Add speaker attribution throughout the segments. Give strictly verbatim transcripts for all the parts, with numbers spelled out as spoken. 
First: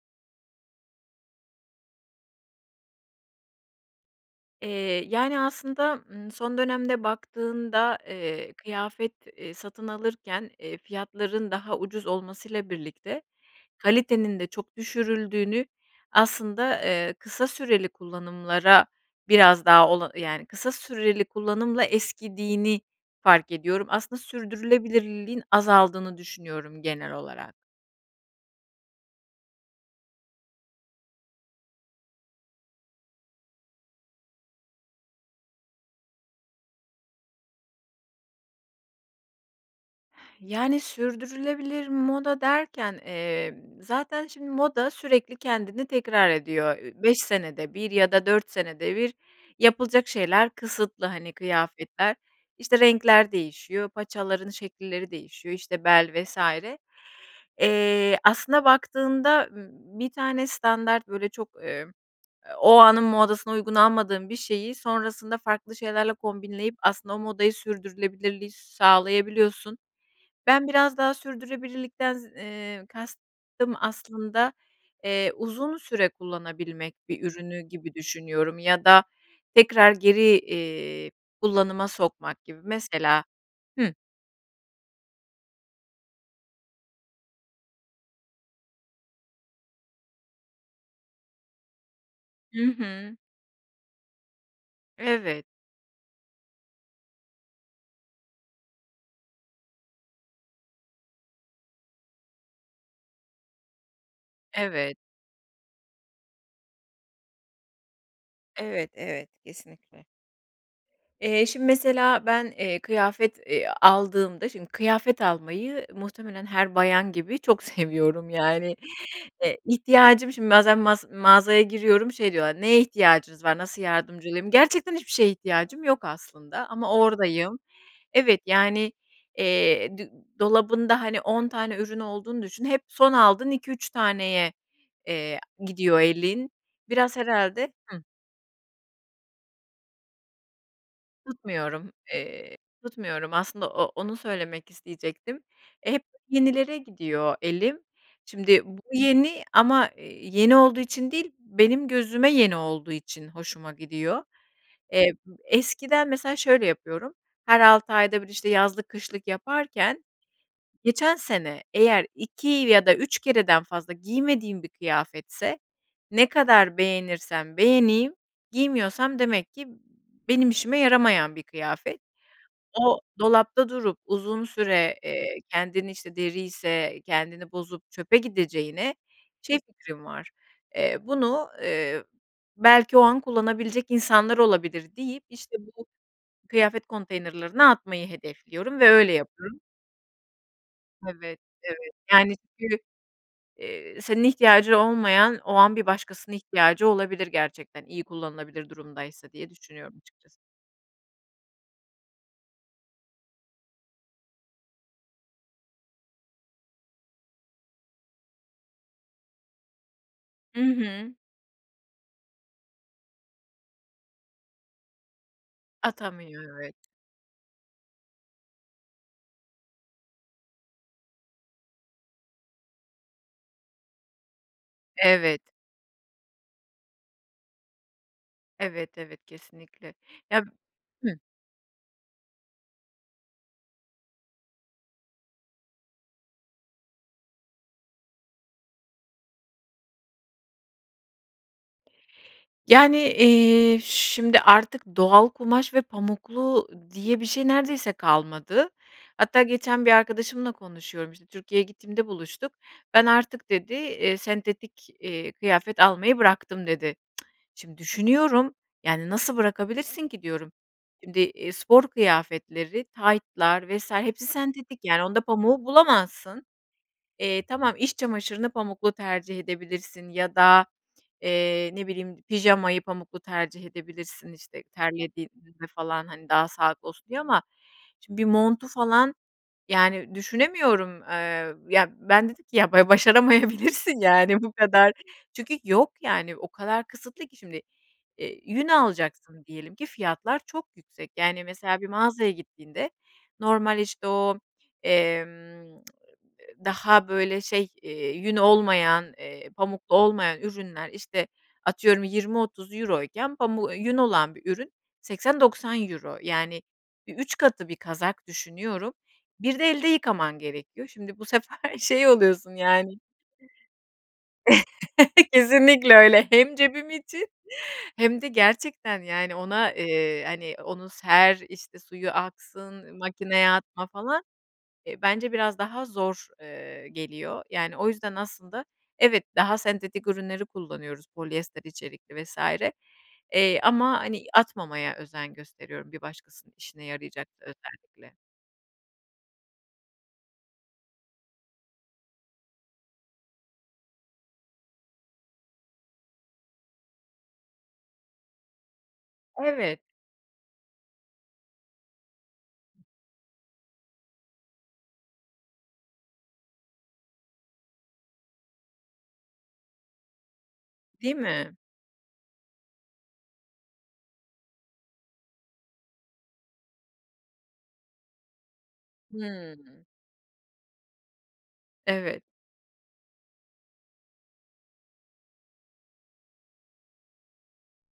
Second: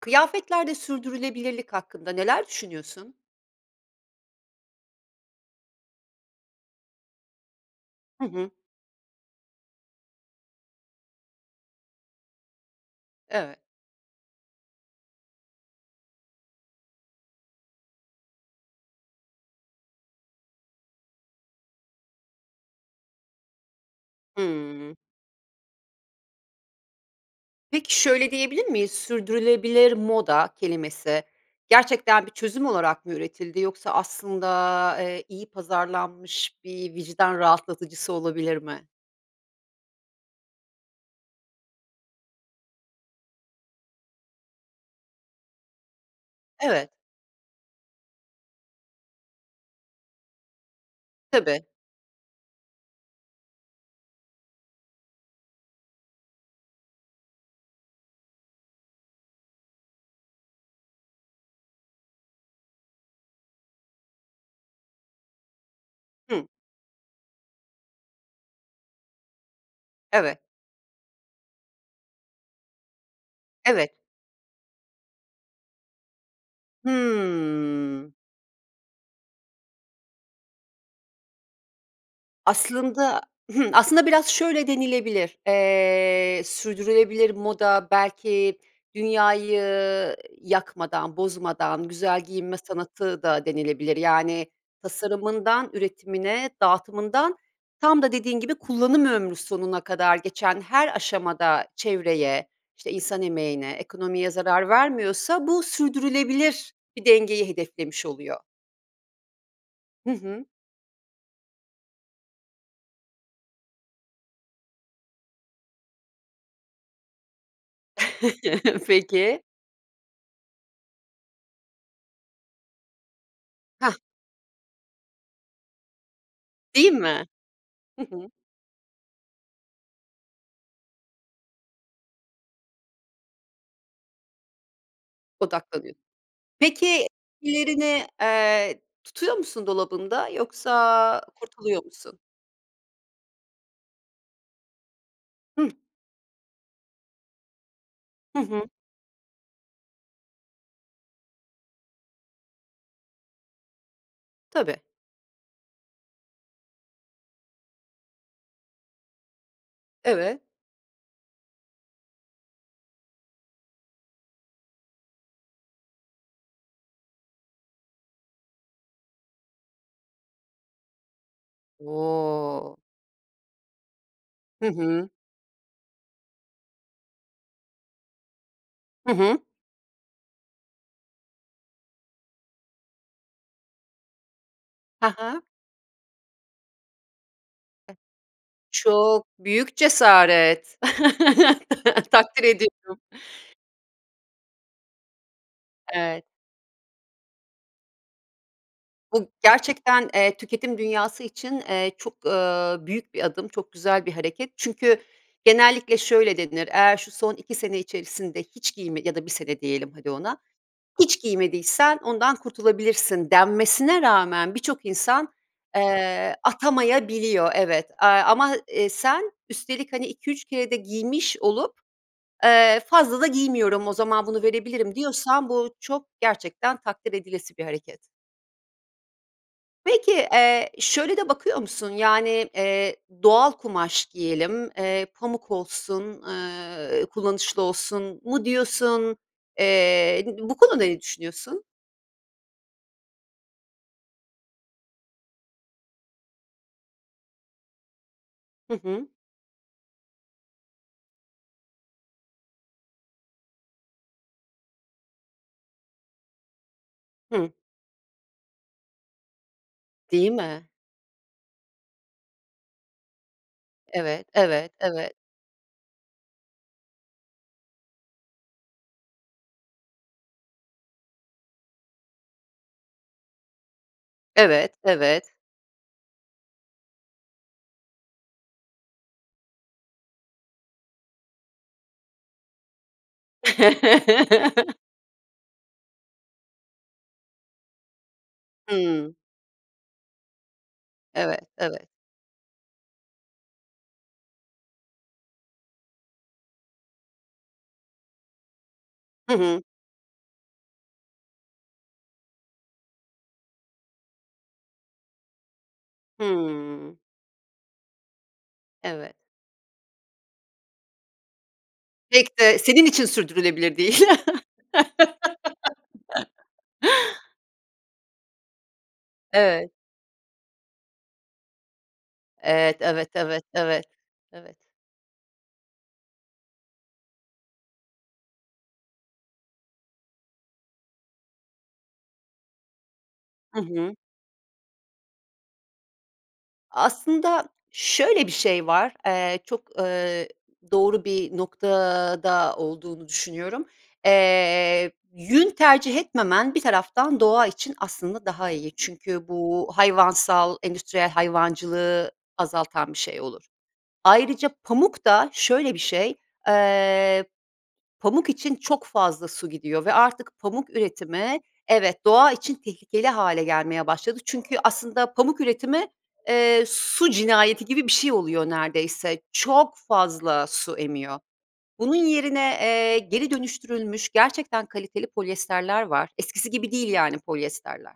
Speaker 1: Kıyafetlerde sürdürülebilirlik hakkında neler düşünüyorsun?
Speaker 2: Eee, yani, aslında, ımm, son dönemde baktığında,
Speaker 1: Hı hı.
Speaker 2: eee, kıyafet, eee, satın alırken, eee, fiyatların daha ucuz olmasıyla birlikte,
Speaker 1: Evet.
Speaker 2: kalitenin de çok düşürüldüğünü aslında, eee, kısa süreli kullanımlara biraz daha, ola yani, kısa süreli kullanımla eskidiğini fark ediyorum. Aslında
Speaker 1: Hıı.
Speaker 2: sürdürülebilirliğin azaldığını düşünüyorum genel olarak.
Speaker 1: Peki, şöyle diyebilir miyiz? "Sürdürülebilir moda" kelimesi gerçekten bir çözüm olarak mı üretildi yoksa aslında, eee, iyi pazarlanmış bir vicdan rahatlatıcısı olabilir mi?
Speaker 2: Yani, sürdürülebilir moda derken, eee, zaten, şimdi, moda sürekli kendini tekrar ediyor.
Speaker 1: Evet.
Speaker 2: Üüü, beş senede bir ya da dört senede bir yapılacak şeyler kısıtlı, hani,
Speaker 1: Tabii.
Speaker 2: kıyafetler, işte, renkler değişiyor, paçaların şekilleri değişiyor, işte, bel vs. Eee, aslında baktığında, ımm, bir tane standart, böyle, çok, emm, o anın modasına uygun almadığım bir şeyi sonrasında farklı şeylerle
Speaker 1: Hı.
Speaker 2: kombinleyip aslında o modayı sürdürülebilirliği sağlayabiliyorsun.
Speaker 1: Evet.
Speaker 2: Ben biraz daha sürdürülebilirlikten z eee, kastım
Speaker 1: Evet.
Speaker 2: aslında, eee, uzun süre kullanabilmek bir ürünü gibi
Speaker 1: Hı.
Speaker 2: düşünüyorum ya da tekrar geri, iii, kullanıma sokmak gibi.
Speaker 1: Aslında
Speaker 2: Mesela,
Speaker 1: Hımm,
Speaker 2: hıh
Speaker 1: aslında biraz şöyle denilebilir. Eee, "sürdürülebilir moda belki dünyayı yakmadan, bozmadan, güzel giyinme
Speaker 2: Hı hı.
Speaker 1: sanatı." da denilebilir. Yani,
Speaker 2: Evet.
Speaker 1: tasarımından, üretimine, dağıtımından, tam da dediğin gibi kullanım ömrü sonuna kadar geçen her aşamada çevreye, işte, insan emeğine, ekonomiye zarar
Speaker 2: Evet.
Speaker 1: vermiyorsa bu sürdürülebilir bir dengeyi hedeflemiş oluyor.
Speaker 2: Evet, evet, kesinlikle.
Speaker 1: Hı hı.
Speaker 2: Eee, şimdi mesela ben, eee, kıyafet, eee, aldığımda, şimdi kıyafet almayı muhtemelen her bayan gibi çok seviyorum yani.
Speaker 1: Peki.
Speaker 2: Eee, ihtiyacım şimdi bazen mas mağazaya giriyorum, şey diyorlar, "Neye ihtiyacınız var, nasıl
Speaker 1: Hah.
Speaker 2: yardımcı olayım?" Gerçekten hiçbir şeye ihtiyacım yok aslında ama
Speaker 1: Değil mi?
Speaker 2: oradayım.
Speaker 1: Hı hı.
Speaker 2: Evet, yani, eee, d dolabında hani on tane ürün olduğunu düşün, hep son aldığın iki üç taneye, eee,
Speaker 1: Odaklanıyor.
Speaker 2: gidiyor elin,
Speaker 1: Peki,
Speaker 2: biraz herhâlde Hı
Speaker 1: diğerini, ııı, tutuyor musun dolabında yoksa kurtuluyor
Speaker 2: Tutmuyorum,
Speaker 1: musun?
Speaker 2: eee, tutmuyorum aslında. O onu söylemek isteyecektim.
Speaker 1: Hıh.
Speaker 2: E, hep yenilere gidiyor elim.
Speaker 1: Hı
Speaker 2: Şimdi
Speaker 1: hı.
Speaker 2: bu yeni ama yeni olduğu için değil, benim gözüme yeni olduğu için hoşuma gidiyor.
Speaker 1: Tabii.
Speaker 2: Eb eskiden mesela şöyle yapıyorum, her altı ayda bir, işte, yazlık, kışlık yaparken
Speaker 1: Evet.
Speaker 2: geçen sene eğer iki ya da üç kereden fazla giymediğim bir kıyafetse, ne kadar beğenirsem beğeneyim giymiyorsam demek ki benim işime yaramayan bir kıyafet.
Speaker 1: O!
Speaker 2: O dolapta durup uzun
Speaker 1: Hı
Speaker 2: süre,
Speaker 1: hı.
Speaker 2: eee, kendini, işte, deriyse kendini bozup çöpe gideceğine
Speaker 1: Hı hı.
Speaker 2: şey fikrim var, eee, bunu, ııı, belki o an kullanabilecek insanlar olabilir
Speaker 1: Ha
Speaker 2: deyip,
Speaker 1: ha.
Speaker 2: işte bu kıyafet konteynerlerine atmayı hedefliyorum ve öyle
Speaker 1: Çok
Speaker 2: yap
Speaker 1: büyük cesaret,
Speaker 2: Evet, evet, yani
Speaker 1: takdir
Speaker 2: [unintelligible]
Speaker 1: ediyorum.
Speaker 2: eee, senin ihtiyacı olmayan, o an bir
Speaker 1: Evet.
Speaker 2: başkasının ihtiyacı olabilir gerçekten, iyi kullanılabilir
Speaker 1: Bu
Speaker 2: durumdaysa diye düşünüyorum
Speaker 1: gerçekten,
Speaker 2: açıkçası.
Speaker 1: eee, tüketim dünyası için, eee, çok, ııı, büyük bir adım, çok güzel bir hareket çünkü genellikle şöyle denir, "Eğer şu son iki sene içerisinde hiç giyme ya da bir sene diyelim hadi ona,
Speaker 2: Hı hı.
Speaker 1: hiç giymediysen ondan kurtulabilirsin." denmesine rağmen birçok insan, eee,
Speaker 2: Atamıyor. Evet.
Speaker 1: atamayabiliyor, evet, eee, ama, eee, sen üstelik hani iki üç kere de giymiş olup, eee, fazla da giymiyorum, o zaman bunu verebilirim
Speaker 2: Evet.
Speaker 1: diyorsan bu çok gerçekten takdir edilesi bir hareket.
Speaker 2: Evet, evet, kesinlikle.
Speaker 1: Peki,
Speaker 2: Ya
Speaker 1: eee, şöyle
Speaker 2: Hı
Speaker 1: de bakıyor musun, yani, eee, "Doğal kumaş giyelim, eee, pamuk olsun, ııı, kullanışlı olsun" mu diyorsun? Eee, b bu konuda ne düşünüyorsun?
Speaker 2: Yani, eee, şimdi, artık doğal kumaş ve pamuklu diye bir şey neredeyse kalmadı.
Speaker 1: Hı hı.
Speaker 2: Hatta geçen bir arkadaşımla konuşuyorum, işte, Türkiye’ye gittiğimde buluştuk. "Ben artık," dedi, eee, "sentetik, eee, kıyafet almayı bıraktım." dedi.
Speaker 1: Hı
Speaker 2: Şimdi düşünüyorum, yani nasıl bırakabilirsin ki
Speaker 1: Değil
Speaker 2: diyorum.
Speaker 1: mi?
Speaker 2: Şimdi, iii, spor kıyafetleri, taytlar vs.
Speaker 1: Evet,
Speaker 2: hepsi
Speaker 1: evet,
Speaker 2: sentetik yani
Speaker 1: evet.
Speaker 2: onda pamuğu bulamazsın. Eee, tamam, iç çamaşırını pamuklu tercih edebilirsin ya da, eee, ne bileyim, pijamayı pamuklu tercih edebilirsin, işte,
Speaker 1: Evet, evet.
Speaker 2: terlediğimizde falan, hani, daha sağlıklı olsun diye ama şimdi bir montu falan yani düşünemiyorum. Iıı, ya ben, dedim ki, "Ya ba başaramayabilirsin yani bu kadar." Çünkü yok, yani, o kadar kısıtlı ki şimdi, eee, yün
Speaker 1: Hımm.
Speaker 2: alacaksın diyelim ki fiyatlar çok yüksek.
Speaker 1: Evet,
Speaker 2: Yani, mesela bir
Speaker 1: evet.
Speaker 2: mağazaya gittiğinde normal işte o, emm, daha böyle şey, eee, yün olmayan,
Speaker 1: Hı
Speaker 2: eee,
Speaker 1: hı.
Speaker 2: pamuklu olmayan ürünler, işte, atıyorum, yirmi otuz euro iken pamu ııı, yün olan bir ürün seksen doksan euro, yani
Speaker 1: Hımm.
Speaker 2: bir üç katı. Bir kazak düşünüyorum,
Speaker 1: Evet.
Speaker 2: bir de elde yıkaman gerekiyor. Şimdi bu sefer şey
Speaker 1: Pek
Speaker 2: oluyorsun
Speaker 1: de senin
Speaker 2: yani
Speaker 1: için sürdürülebilir değil.
Speaker 2: kesinlikle öyle. Hem cebim için hem de gerçekten yani
Speaker 1: Evet.
Speaker 2: ona, eee, hani onu ser, işte suyu
Speaker 1: Evet,
Speaker 2: aksın,
Speaker 1: evet, evet,
Speaker 2: makineye
Speaker 1: evet,
Speaker 2: atma falan,
Speaker 1: evet.
Speaker 2: eee, bence biraz daha zor, ııı, geliyor. Yani, o yüzden aslında evet, daha sentetik ürünleri kullanıyoruz, polyester içerikli vs. Eee,
Speaker 1: Hı hı.
Speaker 2: ama, hani, atmamaya özen gösteriyorum. Bir başkasının işine yarayacak
Speaker 1: Aslında
Speaker 2: özellikle.
Speaker 1: şöyle bir şey var. Eee, çok, ııı, doğru bir noktada olduğunu düşünüyorum. Eee, yün tercih etmemen bir taraftan doğa için aslında daha iyi çünkü bu
Speaker 2: Evet.
Speaker 1: hayvansal endüstriyel hayvancılığı azaltan bir şey olur. Ayrıca pamuk da şöyle bir şey, eee, pamuk için çok fazla su gidiyor ve artık pamuk
Speaker 2: Değil
Speaker 1: üretimi
Speaker 2: mi?
Speaker 1: evet, doğa için tehlikeli hâle gelmeye başladı çünkü aslında pamuk üretimi, eee, su cinayeti gibi bir şey oluyor neredeyse. Çok
Speaker 2: Hımm.
Speaker 1: fazla su emiyor. Bunun
Speaker 2: Evet.
Speaker 1: yerine, eee, geri dönüştürülmüş gerçekten kaliteli polyesterler var, eskisi gibi değil yani polyesterler.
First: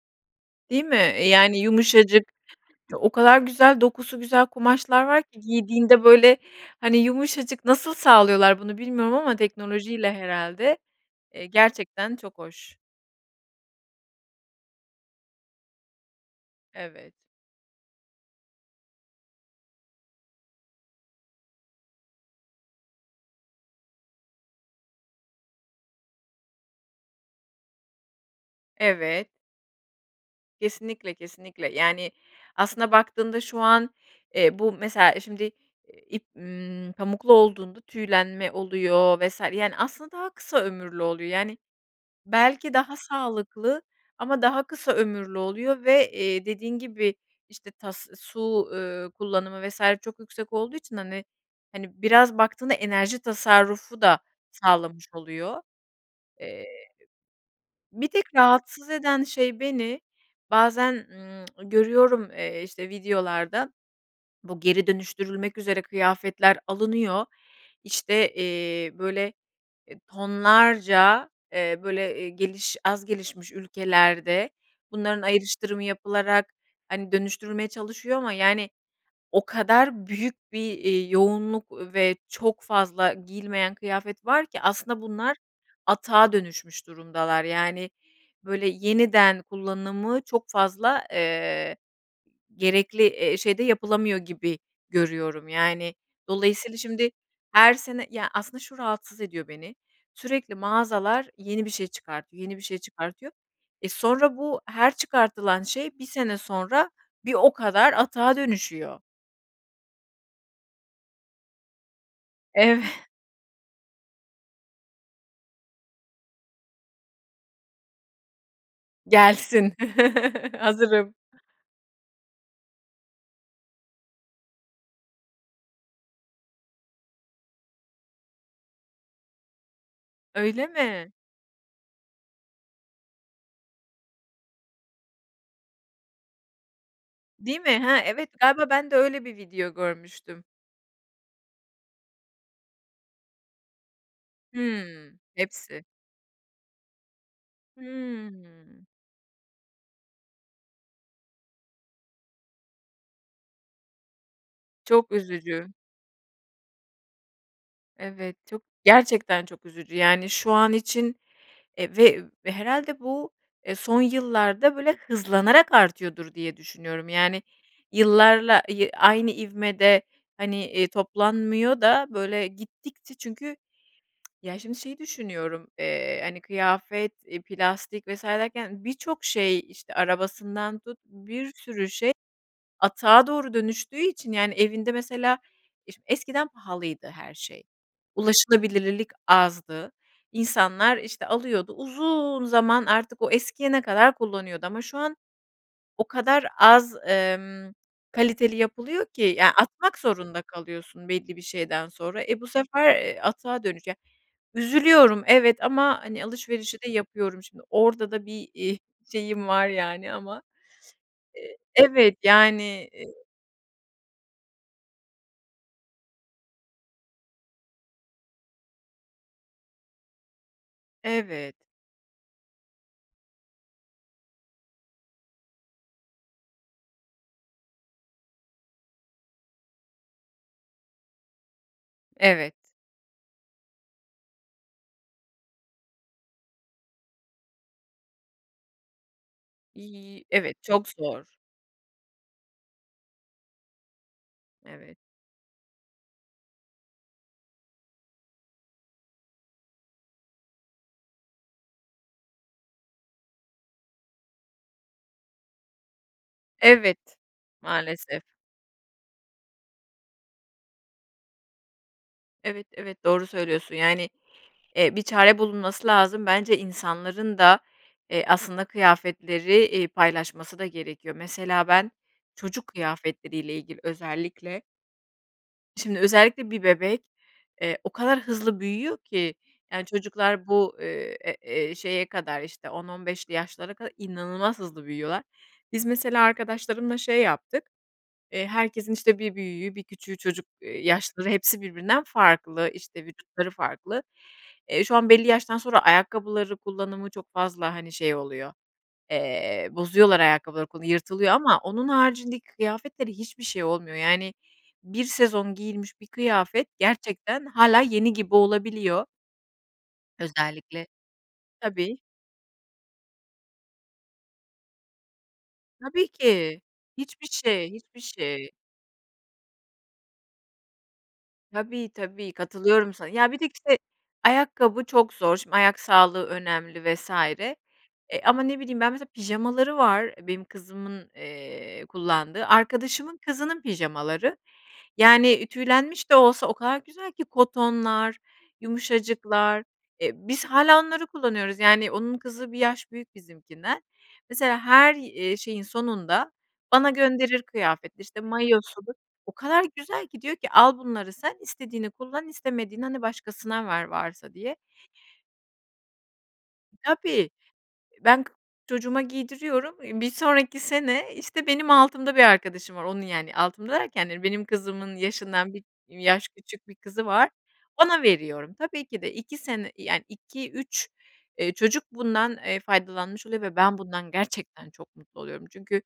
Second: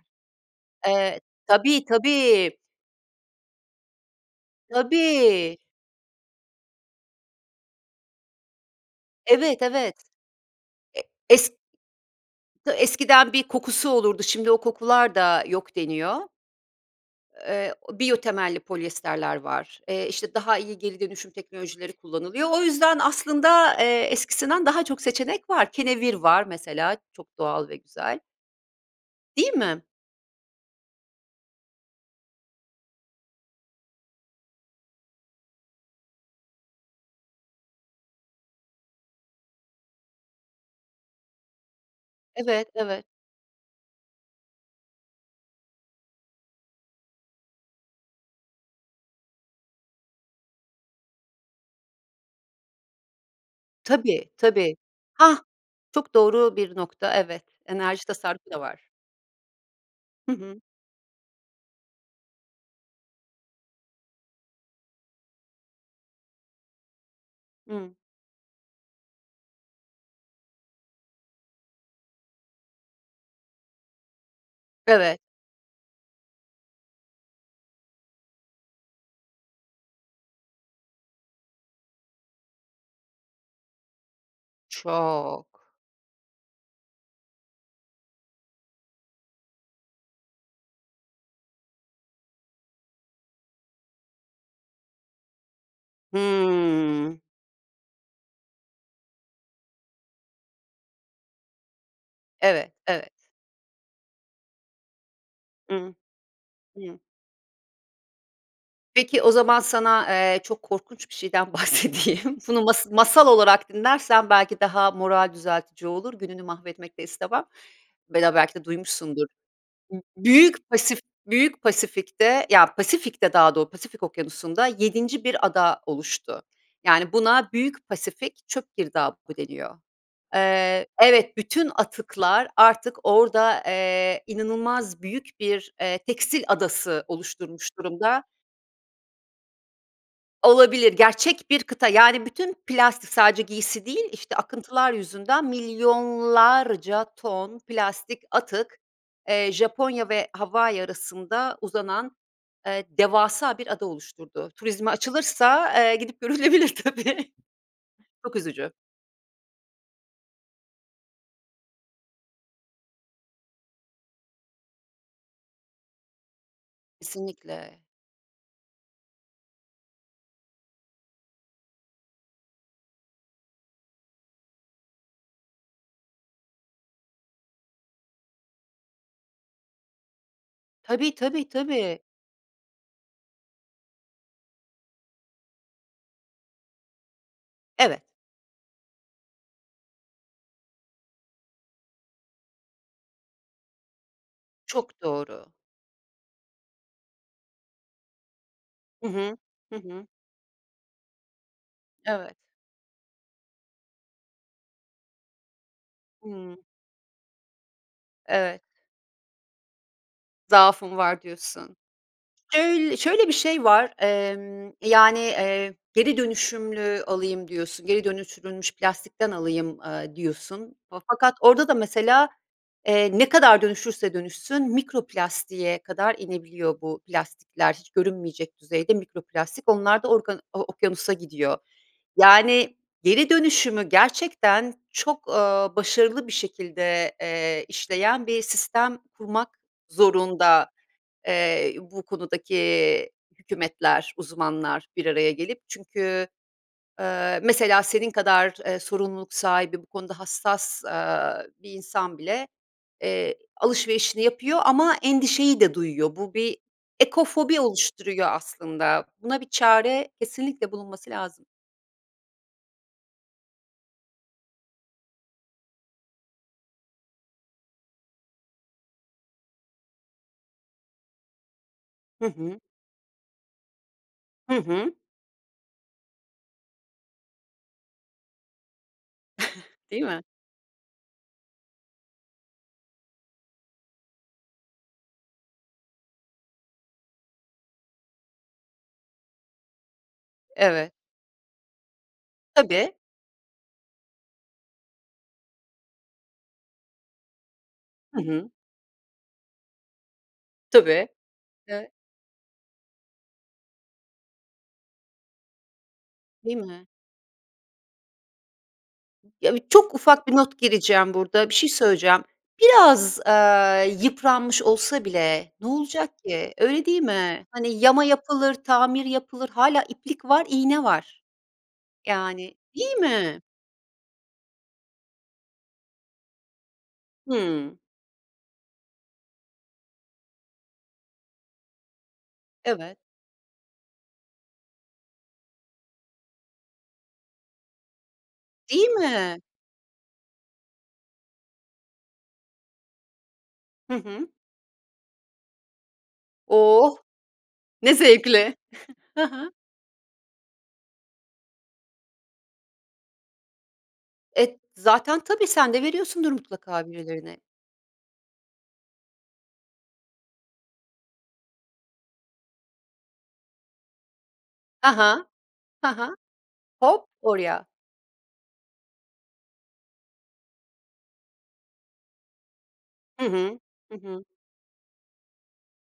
Speaker 2: Değil mi?
Speaker 1: Eee,
Speaker 2: Eee, yani
Speaker 1: tabii,
Speaker 2: yumuşacık,
Speaker 1: tabii.
Speaker 2: o kadar güzel dokusu güzel kumaşlar var ki
Speaker 1: Tabii.
Speaker 2: giydiğinde, böyle, hani, yumuşacık nasıl sağlıyorlar bunu bilmiyorum ama
Speaker 1: Evet, evet.
Speaker 2: teknolojiyle herhâlde,
Speaker 1: E
Speaker 2: eee,
Speaker 1: es
Speaker 2: gerçekten çok
Speaker 1: t
Speaker 2: hoş.
Speaker 1: eskiden bir kokusu olurdu şimdi o kokular da yok deniyor.
Speaker 2: Evet.
Speaker 1: Eee, biyo temelli polyester var, eee, işte daha iyi geri dönüşüm teknolojileri kullanılıyor. O yüzden aslında, eee, eskisinden daha çok seçenek var, kenevir var mesela, çok doğal ve güzel,
Speaker 2: Evet.
Speaker 1: Değil mi?
Speaker 2: Kesinlikle, kesinlikle. Yani, aslında baktığında şu an, eee, bu mesela şimdi, eee, ip, ımm, pamuklu olduğunda tüylenme oluyor vs. yani, aslında daha kısa ömürlü oluyor. Yani
Speaker 1: Evet,
Speaker 2: belki daha
Speaker 1: evet.
Speaker 2: sağlıklı ama daha kısa ömürlü oluyor ve, eee, dediğin gibi işte, tas, su, ııı, kullanımı vs. çok yüksek olduğu için, hani, hani, biraz baktığında enerji tasarrufu da
Speaker 1: Tabii, tabii.
Speaker 2: sağlamış
Speaker 1: Hah,
Speaker 2: oluyor.
Speaker 1: çok doğru
Speaker 2: Eee,
Speaker 1: bir nokta, evet. Enerji
Speaker 2: bir tek
Speaker 1: tasarrufu da var.
Speaker 2: rahatsız eden şey beni,
Speaker 1: Hı hı.
Speaker 2: bazen, ımm, görüyorum, eee, işte videolarda, bu geri dönüştürülmek üzere kıyafetler alınıyor,
Speaker 1: Hıı.
Speaker 2: işte, eee, böyle, e, tonlarca, eee, böyle, eee, geliş az gelişmiş ülkelerde
Speaker 1: Evet.
Speaker 2: bunların ayrıştırımı yapılarak, hani, dönüştürülmeye çalışıyor ama yani, o kadar büyük bir, eee, yoğunluk ve çok fazla giyilmeyen kıyafet var ki aslında bunlar
Speaker 1: Çok.
Speaker 2: atığa dönüşmüş durumdalar. Yani, böyle yeniden kullanımı çok fazla, eee, gerekli, eee, şeyde yapılamıyor gibi görüyorum yani. Dolayısıyla şimdi
Speaker 1: Hıı.
Speaker 2: her sene Ya aslında şu rahatsız ediyor beni, sürekli mağazalar yeni bir şey çıkartıyor, yeni bir
Speaker 1: Evet,
Speaker 2: şey
Speaker 1: evet.
Speaker 2: çıkartıyor. E, sonra bu her çıkartılan
Speaker 1: I hı.
Speaker 2: şey bir sene sonra
Speaker 1: Hıı.
Speaker 2: bir o kadar atığa dönüşüyor.
Speaker 1: Peki, o zaman sana, eee, çok korkunç bir şeyden bahsedeyim. Bunu
Speaker 2: Evet.
Speaker 1: mas masal olarak dinlersen belki daha moral düzeltici olur, gününü mahvetmek de istemem [unintelligible] belki de duymuşsundur.
Speaker 2: Gelsin.
Speaker 1: B Büyük Pasif
Speaker 2: Hazırım.
Speaker 1: Büyük Pasifik'te, ya Pasifik'te daha do Pasifik Okyanusu'nda yedinci bir ada oluştu. Yani, buna Büyük Pasifik çöp girdabı deniyor.
Speaker 2: Öyle
Speaker 1: Eee,
Speaker 2: mi?
Speaker 1: evet, bütün atıklar artık orada, eee, inanılmaz büyük bir, eee, tekstil adası
Speaker 2: Değil
Speaker 1: oluşturmuş
Speaker 2: mi? Ha,
Speaker 1: durumda.
Speaker 2: evet, galiba ben de öyle bir video görmüştüm.
Speaker 1: Olabilir. Gerçek bir kıta, yani, bütün plastik sadece giysi değil, işte, akıntılar
Speaker 2: Hımm,
Speaker 1: yüzünden
Speaker 2: hepsi.
Speaker 1: milyonlarca ton plastik atık,
Speaker 2: Hımm.
Speaker 1: eee, Japonya ve Hawaii arasında uzanan, eee, devasa bir ada oluşturdu. Turizme
Speaker 2: Çok üzücü.
Speaker 1: açılırsa, eee, gidip görülebilir tabii. Çok
Speaker 2: Evet, çok
Speaker 1: üzücü.
Speaker 2: gerçekten çok üzücü. Yani, şu an için, eee, ve herhâlde bu, eee, son yıllarda böyle hızlanarak artıyordur diye düşünüyorum. Yani,
Speaker 1: Kesinlikle!
Speaker 2: yıllarla, ııı, aynı ivmede hani, eee, toplanmıyor da böyle gittikçe çünkü ya şimdi şey düşünüyorum, eee, hani kıyafet, iii, plastik vs. derken birçok şey, işte, arabasından tut,
Speaker 1: Tabii, tabii,
Speaker 2: bir sürü
Speaker 1: tabii.
Speaker 2: şey atığa doğru dönüştüğü için yani evinde mesela iş eskiden pahalıydı her şey,
Speaker 1: Evet.
Speaker 2: ulaşılabilirlilik azdı, insanlar, işte, alıyordu uzun zaman artık o eskiyene kadar kullanıyordu ama şu
Speaker 1: Çok
Speaker 2: an
Speaker 1: doğru.
Speaker 2: o kadar az, emm, kaliteli yapılıyor
Speaker 1: Hı
Speaker 2: ki
Speaker 1: hı.
Speaker 2: ya,
Speaker 1: Hı
Speaker 2: atmak
Speaker 1: hı.
Speaker 2: zorunda kalıyorsun belli bir şeyden sonra.
Speaker 1: Evet.
Speaker 2: E, bu sefer, ııı, atığa dönüce üzülüyorum evet ama, hani,
Speaker 1: Hıı.
Speaker 2: alışverişi de yapıyorum şimdi, orada da bir,
Speaker 1: Evet.
Speaker 2: iii, şeyim var yani ama
Speaker 1: Zaafım var diyorsun.
Speaker 2: Evet, yani
Speaker 1: Öy
Speaker 2: eee
Speaker 1: şöyle bir şey var, emm, yani, eee, geri dönüşümlü alayım diyorsun, geri dönüştürülmüş plastikten alayım, eee, diyorsun fakat
Speaker 2: Evet.
Speaker 1: orada da mesela, eee, ne kadar dönüşürse dönüşsün mikro plastiğe kadar inebiliyor bu plastikler, hiç görünmeyecek düzeyde, mikro plastik onlar da organ o okyanusa gidiyor.
Speaker 2: Evet.
Speaker 1: Yani, geri dönüşümü gerçekten çok, ııı, başarılı bir şekilde, eee, işleyen bir sistem kurmak
Speaker 2: İii, evet
Speaker 1: zorunda,
Speaker 2: çok zor.
Speaker 1: eee, bu konudaki hükümetler, uzmanlar
Speaker 2: Evet.
Speaker 1: bir araya gelip çünkü, eee, mesela senin kadar, eee, sorumluluk sahibi bu konuda hassas, aaa, bir insan bile, eee, alışverişini yapıyor ama endişeyi de duyuyor. Bu bir
Speaker 2: Evet,
Speaker 1: ekofobi
Speaker 2: maalesef.
Speaker 1: oluşturuyor aslında. Buna bir çare kesinlikle bulunması lazım.
Speaker 2: Evet, evet, doğru söylüyorsun, yani, eee, bir çare bulunması lazım, bence insanların da, iii, aslında kıyafetleri, iii, paylaşması da gerekiyor. Mesela ben
Speaker 1: Hı hı.
Speaker 2: çocuk kıyafetleriyle ilgili
Speaker 1: Hı
Speaker 2: özellikle,
Speaker 1: hı.
Speaker 2: şimdi özellikle bir bebek, eee, o kadar hızlı büyüyor ki, yani,
Speaker 1: Değil mi?
Speaker 2: çocuklar bu, eee, eee, eee, şeye kadar, işte, on on beşli yaşlılara kadar inanılmaz hızlı büyüyorlar. Biz mesela arkadaşlarımla şey yaptık, ııı, herkesin, işte, bir büyüğü, bir küçüğü çocuk
Speaker 1: Evet.
Speaker 2: yaşları hepsi birbirinden farklı,
Speaker 1: Tabii.
Speaker 2: işte, vücutları farklı. Eee, şu an belli yaştan sonra ayakkabıları kullanımı çok fazla, hani, şey
Speaker 1: Hı hı.
Speaker 2: oluyor, eee, bozuyorlar ayakkabıları, [unintelligible]
Speaker 1: Tabii.
Speaker 2: yırtılıyor ama onun
Speaker 1: E
Speaker 2: haricindeki kıyafetlere hiçbir şey olmuyor, yani, bir sezon giyilmiş bir
Speaker 1: Değil
Speaker 2: kıyafet
Speaker 1: mi?
Speaker 2: gerçekten hâlâ yeni gibi olabiliyor.
Speaker 1: Ya, iii, çok ufak bir not
Speaker 2: Özellikle
Speaker 1: gireceğim burada, bir şey
Speaker 2: Tabii.
Speaker 1: söyleyeceğim. Biraz, aaa, yıpranmış olsa bile, ne
Speaker 2: Tabii
Speaker 1: olacak ki?
Speaker 2: ki,
Speaker 1: Öyle değil
Speaker 2: hiçbir
Speaker 1: mi? Hani,
Speaker 2: şey, hiçbir
Speaker 1: yama
Speaker 2: şey.
Speaker 1: yapılır, tamir yapılır. Hâlâ iplik var, iğne var.
Speaker 2: Tabii, tabii,
Speaker 1: Yani, değil
Speaker 2: katılıyorum sana. Ya, bir
Speaker 1: mi?
Speaker 2: de, işte, ayakkabı çok zor, şimdi, ayak sağlığı önemli vs.
Speaker 1: Hı.
Speaker 2: eee, ama ne bileyim ben mesela pijamaları var benim kızımın, ııı, kullandığı,
Speaker 1: Evet.
Speaker 2: arkadaşımın kızının pijamaları, yani, tüylenmiş de olsa o kadar güzel ki, kotonlar,
Speaker 1: Değil mi?
Speaker 2: yumuşacıklar, eee, biz hâlâ onları kullanıyoruz, yani, onun kızı bir yaş büyük bizimkinden.
Speaker 1: Hı hı.
Speaker 2: Mesela her, iii, şeyin sonunda bana
Speaker 1: Oh!
Speaker 2: gönderir
Speaker 1: Ne
Speaker 2: kıyafetleri, işte,
Speaker 1: zevkli.
Speaker 2: mayosudur,
Speaker 1: Hı
Speaker 2: o
Speaker 1: hı.
Speaker 2: kadar güzel ki, diyor ki, "Al bunları sen, istediğini kullan istemediğini, hani, başkasına ver, varsa." diye.
Speaker 1: E, zaten tabii, sen de veriyorsundur mutlaka
Speaker 2: Tabii,
Speaker 1: birilerine.
Speaker 2: ben k çocuğuma giydiriyorum, eee, bir sonraki, sene, işte, benim altımda bir arkadaşım var, onun, yani, altımda derken yani benim
Speaker 1: Ha
Speaker 2: kızımın
Speaker 1: ha.
Speaker 2: yaşından bir
Speaker 1: Ha ha.
Speaker 2: yaş küçük bir kızı
Speaker 1: Hop
Speaker 2: var,
Speaker 1: oraya.
Speaker 2: ona veriyorum. Tabii ki de iki sene, yani, iki üç, ııı, çocuk bundan, eee, faydalanmış
Speaker 1: Hı
Speaker 2: oluyor ve ben bundan
Speaker 1: hı.
Speaker 2: gerçekten çok mutlu oluyorum. Çünkü,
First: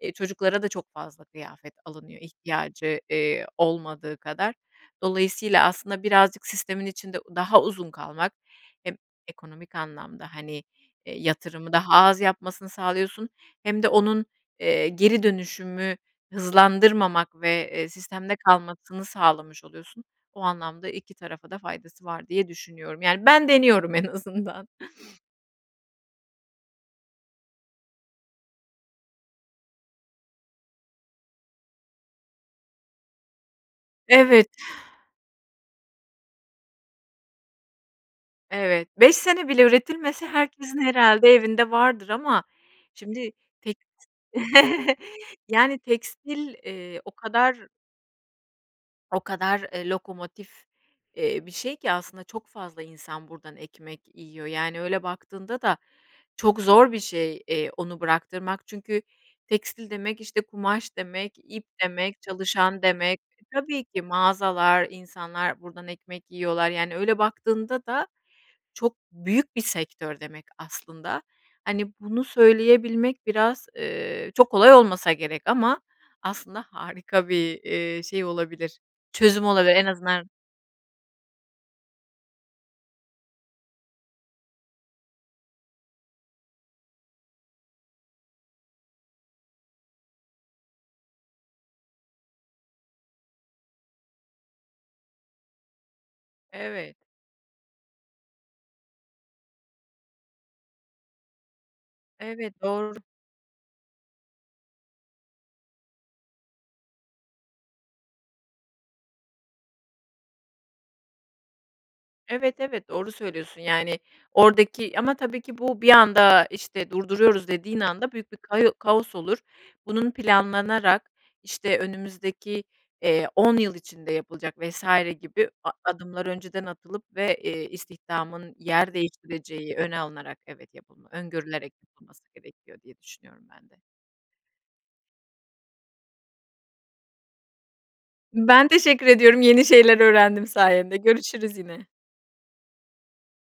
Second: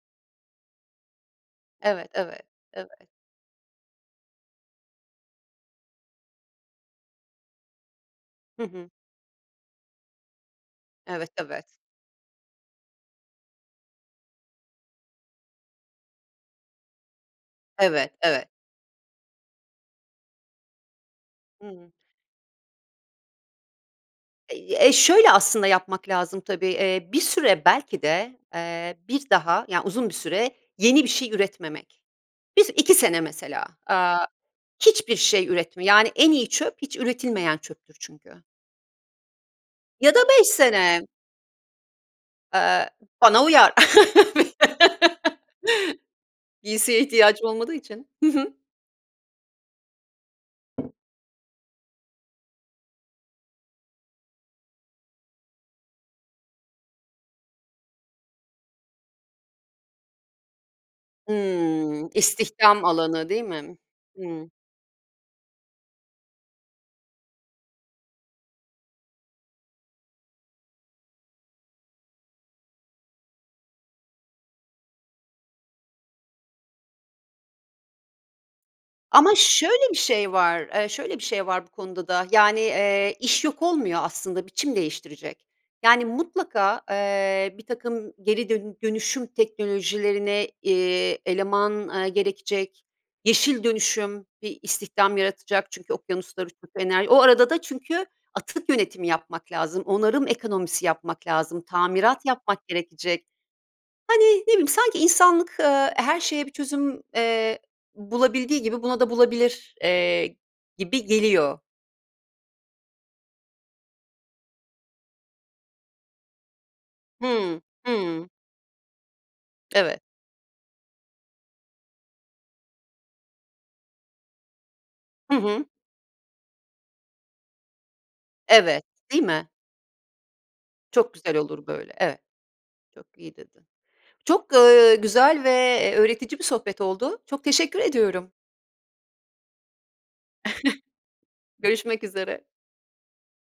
Speaker 2: eee, çocuklara da çok fazla kıyafet
Speaker 1: Evet,
Speaker 2: alınıyor
Speaker 1: evet, evet.
Speaker 2: ihtiyacı, eee, olmadığı kadar. Dolayısıyla aslında birazcık sistemin içinde daha uzun kalmak
Speaker 1: Hı hı.
Speaker 2: hem ekonomik anlamda, hani, eee,
Speaker 1: Evet, evet.
Speaker 2: yatırımı daha az yapmasını sağlıyorsun hem de onun, eee, geri dönüşümü hızlandırmamak ve, eee,
Speaker 1: Evet,
Speaker 2: sistemde
Speaker 1: evet.
Speaker 2: kalmasını sağlamış oluyorsun. O anlamda iki tarafa da
Speaker 1: Hı.
Speaker 2: faydası var diye düşünüyorum. Yani, ben deniyorum en azından.
Speaker 1: Eee, ye şöyle aslında yapmak lazım, tabii. Eee, bir süre belki de, eee, bir daha, yani, uzun bir süre yeni bir şey üretmemek. bir iki sene mesela, aaa,
Speaker 2: Evet.
Speaker 1: hiçbir şey üretme, yani, en iyi çöp hiç üretilmeyen çöptür çünkü.
Speaker 2: Evet, beş sene bile
Speaker 1: Ya da
Speaker 2: üretilmese
Speaker 1: beş
Speaker 2: herkesin
Speaker 1: sene.
Speaker 2: herhâlde evinde vardır ama,
Speaker 1: Eee,
Speaker 2: şimdi,
Speaker 1: bana uyar.
Speaker 2: teks yani, tekstil,
Speaker 1: Giysiye
Speaker 2: ııı, o
Speaker 1: ihtiyacım
Speaker 2: kadar,
Speaker 1: olmadığı için. Hı hı.
Speaker 2: o kadar, ııı, lokomotif, ııı, bir şey ki aslında çok fazla insan buradan ekmek yiyor. Yani, öyle baktığında da çok zor bir şey, eee, onu bıraktırmak. Çünkü tekstil demek, işte, kumaş
Speaker 1: Hı,
Speaker 2: demek, ip demek, çalışan
Speaker 1: istihdam
Speaker 2: demek
Speaker 1: alanı değil mi?
Speaker 2: tabii ki
Speaker 1: Hı.
Speaker 2: mağazalar, insanlar buradan ekmek yiyorlar, yani, öyle baktığında da çok büyük bir sektör demek aslında. Hani, bunu söyleyebilmek biraz, ııı, çok kolay olmasa gerek ama aslında harika bir, ııı, şey olabilir,
Speaker 1: Ama
Speaker 2: çözüm olabilir en
Speaker 1: şöyle bir
Speaker 2: azından
Speaker 1: şey var, eee, şöyle bir şey var bu konuda da, yani, ııı, iş yok olmuyor aslında biçim değiştirecek. Yani, mutlaka, ııı, birtakım geri dön dönüşüm teknolojilerine, eee, eleman, ııı, gerekecek, yeşil dönüşüm bir istihdam yaratacak çünkü okyanuslara
Speaker 2: Evet.
Speaker 1: [unintelligible] O arada da çünkü atık yönetimi yapmak lazım, onarım ekonomisi yapmak lazım, tamirat
Speaker 2: Evet,
Speaker 1: yapmak
Speaker 2: doğru.
Speaker 1: gerekecek. Hani, ne bileyim sanki insanlık, ııı, her şeye bir çözüm, eee, bulabildiği gibi buna da bulabilir, eee, gibi geliyor.
Speaker 2: Evet, evet, doğru söylüyorsun, yani, oradaki ama tabii ki bu bir anda, işte, durduruyoruz
Speaker 1: Hı.
Speaker 2: dediğin anda
Speaker 1: Hı.
Speaker 2: büyük bir kao kaos olur,
Speaker 1: Evet.
Speaker 2: bunun planlanarak, işte, önümüzdeki, ııı, on yıl içinde yapılacak vs.
Speaker 1: Hı
Speaker 2: gibi
Speaker 1: hı.
Speaker 2: a adımları önceden atılıp ve, iii, istihdamın
Speaker 1: Evet,
Speaker 2: yer
Speaker 1: değil mi?
Speaker 2: değiştireceği, öne alınarak, evet yapılmalı,
Speaker 1: Çok güzel olur
Speaker 2: öngörülerek
Speaker 1: böyle, evet,
Speaker 2: yapılması gerekiyor diye
Speaker 1: çok iyi
Speaker 2: düşünüyorum
Speaker 1: dedin.
Speaker 2: ben de.
Speaker 1: Çok, ııı, güzel ve, eee, öğretici bir sohbet oldu, çok teşekkür ediyorum.
Speaker 2: Ben teşekkür ediyorum, yeni şeyler öğrendim sayende, görüşürüz yine.
Speaker 1: Görüşmek üzere.